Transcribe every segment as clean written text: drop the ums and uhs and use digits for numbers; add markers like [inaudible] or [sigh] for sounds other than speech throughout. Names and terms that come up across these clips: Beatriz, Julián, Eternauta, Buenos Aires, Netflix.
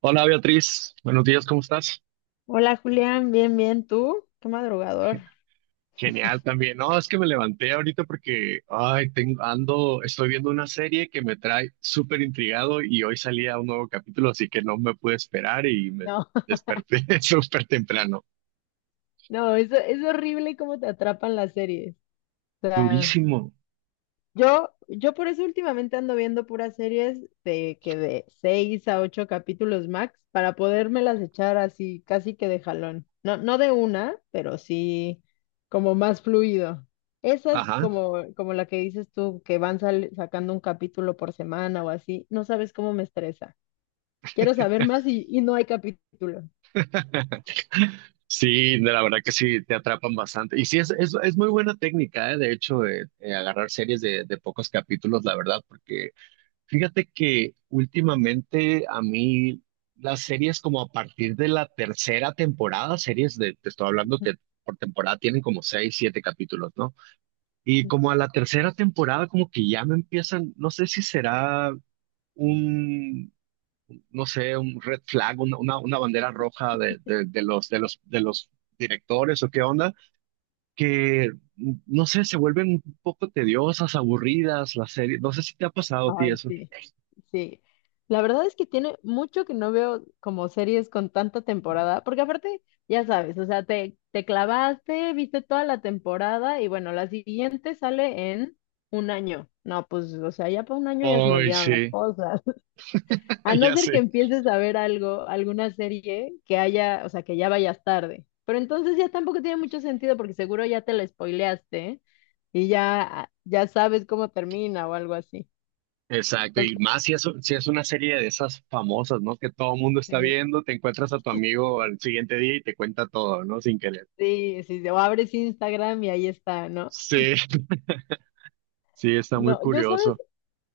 Hola Beatriz, buenos días, ¿cómo estás? Hola Julián, bien, bien, ¿tú? Qué madrugador. Genial también. No, es que me levanté ahorita porque, ay, estoy viendo una serie que me trae súper intrigado y hoy salía un nuevo capítulo, así que no me pude esperar y me No, desperté [laughs] súper temprano. [laughs] no, eso es horrible cómo te atrapan las series. O sea, Durísimo. yo por eso últimamente ando viendo puras series de seis a ocho capítulos max para podérmelas echar así casi que de jalón. No, no de una, pero sí como más fluido. Esas Ajá. como la que dices tú, que van sacando un capítulo por semana o así, no sabes cómo me estresa. Quiero saber más y no hay capítulo. [laughs] Sí, la verdad que sí, te atrapan bastante. Y sí, es muy buena técnica, ¿eh? De hecho, agarrar series de pocos capítulos, la verdad, porque Fíjate que últimamente a mí las series como a partir de la tercera temporada, te estoy hablando que por temporada tienen como seis, siete capítulos, ¿no? Y como a la tercera temporada como que ya me empiezan, no sé si será un, no sé, un red flag, una bandera roja de los directores o qué onda, que no sé, se vuelven un poco tediosas, aburridas las series. No sé si te ha pasado a ti Ay, eso. sí, sí. La verdad es que tiene mucho que no veo como series con tanta temporada, porque aparte, ya sabes, o sea, te clavaste, viste toda la temporada y bueno, la siguiente sale en un año. No, pues, o sea, ya para un año ya se me Ay, olvidaron las sí. cosas. [laughs] A [laughs] no Ya ser que sé. empieces a ver algo, alguna serie que haya, o sea, que ya vayas tarde. Pero entonces ya tampoco tiene mucho sentido porque seguro ya te la spoileaste y ya, ya sabes cómo termina o algo así. Exacto, Entonces, y más si es una serie de esas famosas, ¿no? Que todo el mundo está sí. viendo, te encuentras a tu amigo al siguiente día y te cuenta todo, ¿no? Sin querer. Sí, sí, sí, o abres Instagram y ahí está, ¿no? Sí, [laughs] sí, está muy No, yo sabes, curioso.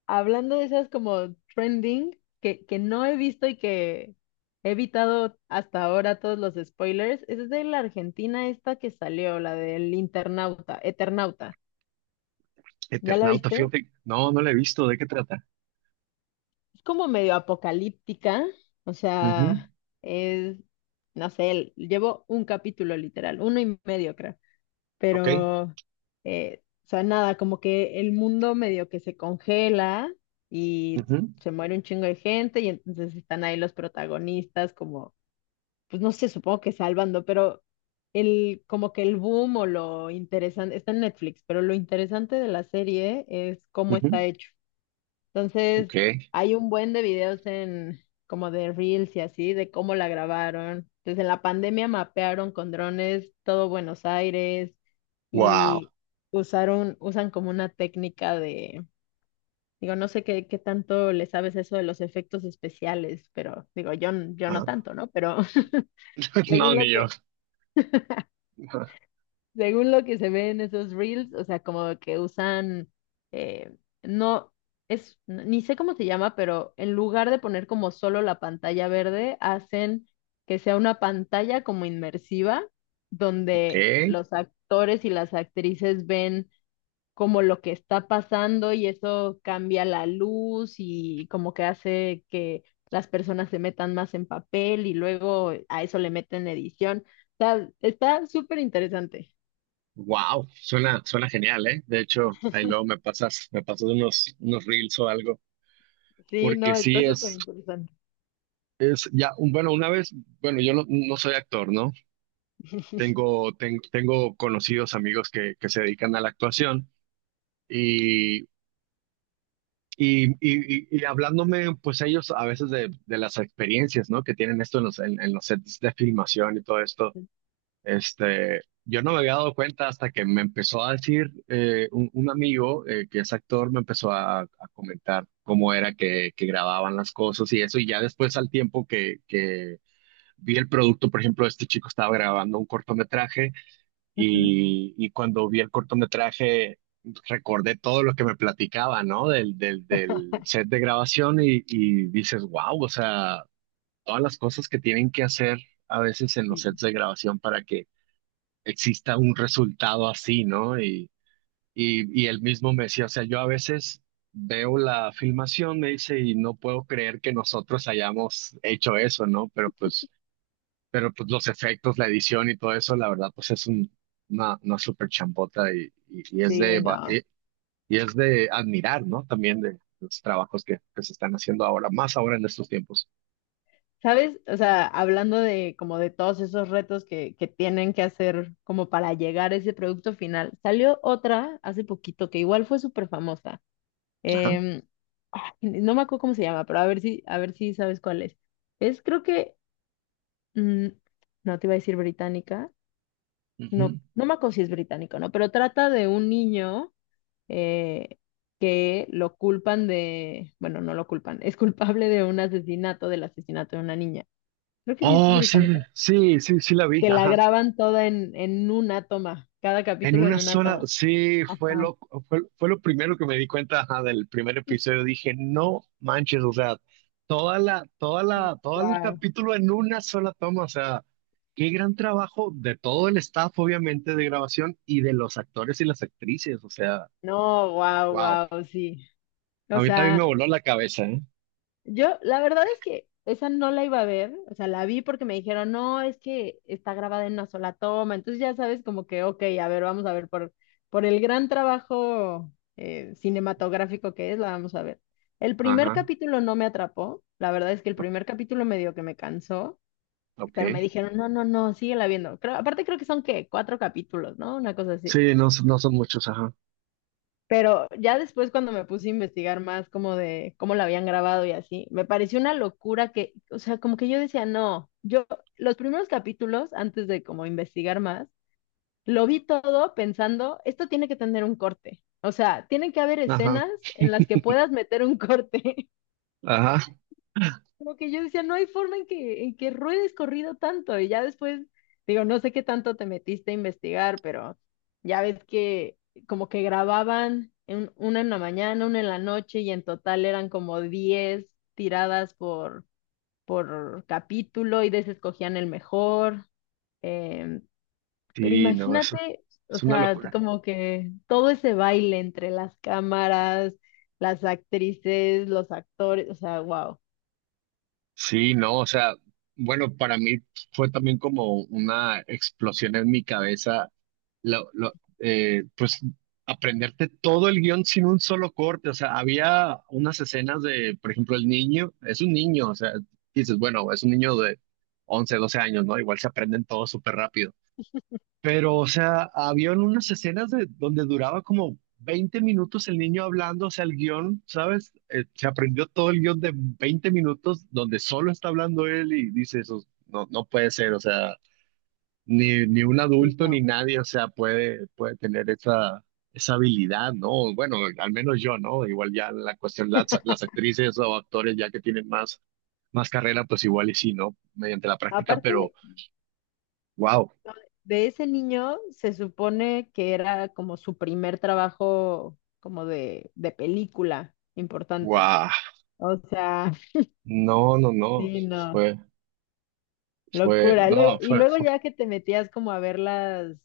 hablando de esas como trending, que no he visto y que he evitado hasta ahora todos los spoilers, es de la Argentina esta que salió, la del internauta, Eternauta. ¿Ya la Eternauta, viste? fíjate, no la he visto, ¿de qué trata? Es como medio apocalíptica, o Ujú, sea, es, no sé, llevo un capítulo literal, uno y medio creo. ok, Pero, o sea, nada, como que el mundo medio que se congela y ujú, se muere un chingo de gente y entonces están ahí los protagonistas como, pues no sé, supongo que salvando, pero como que el boom o lo interesante, está en Netflix, pero lo interesante de la serie es cómo está ujú, hecho. ok, Entonces, hay un buen de videos en como de Reels y así, de cómo la grabaron. Entonces, en la pandemia mapearon con drones todo Buenos Aires wow. y usan como una técnica de, digo, no sé qué tanto le sabes eso de los efectos especiales, pero digo, yo no Ah, tanto, ¿no? Pero [laughs] [laughs] No, según ni lo yo. que [laughs] Según lo que se ve en esos reels, o sea, como que usan, eh, no, ni sé cómo se llama, pero en lugar de poner como solo la pantalla verde, hacen que sea una pantalla como inmersiva, Ok, donde los actores y las actrices ven como lo que está pasando y eso cambia la luz y como que hace que las personas se metan más en papel y luego a eso le meten edición. Está súper interesante. wow, suena genial, ¿eh? De hecho, ahí luego me pasas unos reels o algo, Sí, porque no, sí está súper es. interesante. Es ya, bueno, una vez, bueno, yo no soy actor, ¿no? Tengo conocidos amigos que se dedican a la actuación y, y hablándome, pues ellos a veces de las experiencias, ¿no? Que tienen esto en los sets de filmación y todo esto, este, yo no me había dado cuenta hasta que me empezó a decir un amigo que es actor, me empezó a comentar cómo era que grababan las cosas y eso, y ya después al tiempo vi el producto, por ejemplo, este chico estaba grabando un cortometraje Ujú. Y cuando vi el cortometraje recordé todo lo que me platicaba, ¿no? Del [laughs] set de grabación y dices, wow, o sea, todas las cosas que tienen que hacer a veces en los Sí, sets de grabación para que exista un resultado así, ¿no? Y él mismo me decía, o sea, yo a veces veo la filmación, me dice, y no puedo creer que nosotros hayamos hecho eso, ¿no? Pero pues los efectos, la edición y todo eso, la verdad, pues es una súper chambota es sí, de, va- no. Y es de admirar, ¿no? También de los trabajos que se están haciendo ahora, más ahora en estos tiempos. ¿Sabes? O sea, hablando de como de todos esos retos que tienen que hacer como para llegar a ese producto final, salió otra hace poquito que igual fue súper famosa. Ajá. Em, ay, no me acuerdo cómo se llama, pero a ver si sabes cuál es. Es creo que, mm, no te iba a decir británica, no, Ujú. no me acuerdo si es británico, ¿no? Pero trata de un niño. Eh, que lo culpan de, bueno, no lo culpan, [laughs] es culpable de un asesinato, del asesinato de una niña. Creo que sí es Oh, sí, británica. sí, sí, sí la vi, Que la ajá. graban toda en una toma, cada En capítulo una en una sola, toma. sí, fue Ajá. lo, fue, fue lo primero que me di cuenta, ajá, del primer episodio. Dije, no manches, o sea, toda la, toda Sí, la, todo el wow. capítulo en una sola toma, o sea, qué gran trabajo de todo el staff, obviamente, de grabación y de los actores y las actrices, o sea, No, wow, wow. wow, sí. A O mí también me sea, voló la cabeza, ¿eh? yo, la verdad es que esa no la iba a ver, o sea, la vi porque me dijeron, no, es que está grabada en una sola toma, entonces ya sabes como que, ok, a ver, vamos a ver por el gran trabajo cinematográfico que es, la vamos a ver. El primer Ajá, capítulo no me atrapó, la verdad es que el ok. primer capítulo me dio que me cansó, pero me Ok. dijeron, no, no, no, síguela viendo. Aparte creo que son, ¿qué? Cuatro capítulos, ¿no? Una cosa así. Sí, no, no son muchos, ajá, Pero ya después cuando me puse a investigar más como de cómo la habían grabado y así, me pareció una locura que, o sea, como que yo decía, no, yo los primeros capítulos, antes de como investigar más, lo vi todo pensando, esto tiene que tener un corte. O sea, tienen que haber ajá, escenas en las que puedas meter un [laughs] corte. ajá. Como que yo decía, no hay forma en que ruedes corrido tanto. Y ya después, digo, no sé qué tanto te metiste a investigar, pero ya ves que como que grababan una en la mañana, una en la noche, y en total eran como 10 tiradas por capítulo y desescogían el mejor. Em, pero Sí, no, eso imagínate, o es una sea, locura. como que todo ese baile entre las cámaras, las actrices, los actores, o sea, wow. Sí, no, o sea, bueno, para mí fue también como una explosión en mi cabeza, lo, lo- pues aprenderte todo el guión sin un solo corte, o sea, había unas escenas de, por ejemplo, el niño, es un niño, o sea, dices, bueno, es un niño de 11, 12 años, ¿no? Igual se aprenden todo súper rápido. Pero, o sea, habían unas escenas de, donde duraba como 20 minutos el niño hablando, o sea, el guión, ¿sabes? Se aprendió todo el guión de 20 minutos donde solo está hablando él y dice eso, no puede ser, o sea, ni un adulto ni nadie, o sea, puede tener esa, esa habilidad, ¿no? Bueno, al menos yo, ¿no? Igual ya la cuestión, las actrices o actores ya que tienen más, carrera, pues igual y sí, ¿no? Mediante la práctica, Aparte pero, wow, no, de ese niño, se supone que era como su primer trabajo como de película importante. wow, O sea, no, no, [laughs] no. sí, no, Fue, Fue, locura. No, Y luego ya que te metías como a ver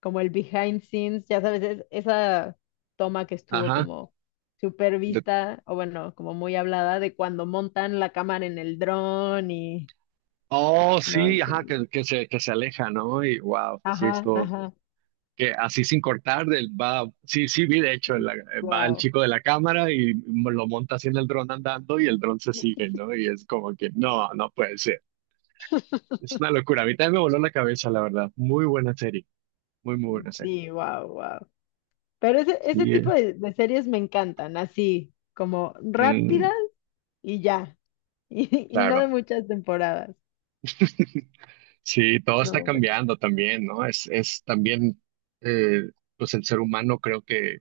como el behind scenes, ya sabes, esa toma que estuvo ajá. como super de- vista, o bueno, como muy hablada de cuando montan la cámara en el dron y, oh, no, sí, ajá, increíble. que se aleja, ¿no? Y wow, sí, Ajá, esto, ajá, que así sin cortar, del, va, sí, sí, vi de hecho, va el wow. chico de la cámara y lo monta así en el dron andando y el dron se sigue, ¿no? Y es como que, no puede ser. Es una locura. A mí también me voló la cabeza, la verdad. Muy buena serie, muy, muy buena serie. Sí, wow, wow. Pero ese Sí, tipo eh. de series me encantan, así, como Mm, rápidas y ya. [laughs] Y no claro. de muchas temporadas. [laughs] Sí, todo está No, pero cambiando también, ¿no? Es también, eh, pues el ser humano creo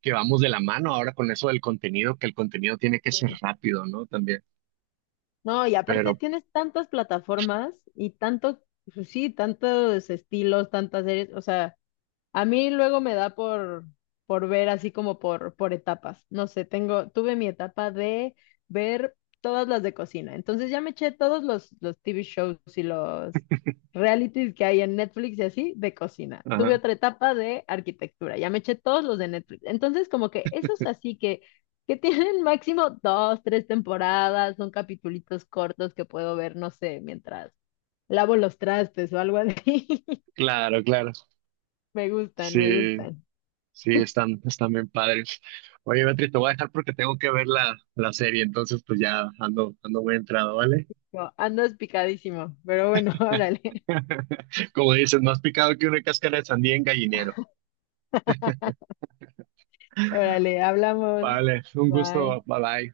que vamos de la mano ahora con eso del contenido, que el contenido tiene que ser sí. rápido, ¿no? También, No, y aparte pero, tienes tantas plataformas y tanto, pues sí, tantos estilos, tantas series. O sea, a mí luego me da por ver así como por etapas. No sé, tuve mi etapa de ver todas las de cocina. Entonces ya me eché todos los TV shows y los [laughs] realities que hay en Netflix y así de cocina. Tuve ajá, otra etapa de arquitectura. Ya me eché todos los de Netflix. Entonces como que esos así que [laughs] tienen máximo dos, tres temporadas, son capitulitos cortos que puedo ver, no sé, mientras lavo los trastes o algo así. [laughs] claro, claro. Me gustan, me Sí, gustan. sí, están bien padres. Oye, Beatriz, te voy a dejar porque tengo que ver la serie, entonces pues ya ando muy entrado, ¿vale? No, andas picadísimo, pero bueno, [laughs] órale, [laughs] Como dices, más picado que una cáscara de sandía en gallinero. órale, hablamos. Vale, un gusto, Bye. bye bye.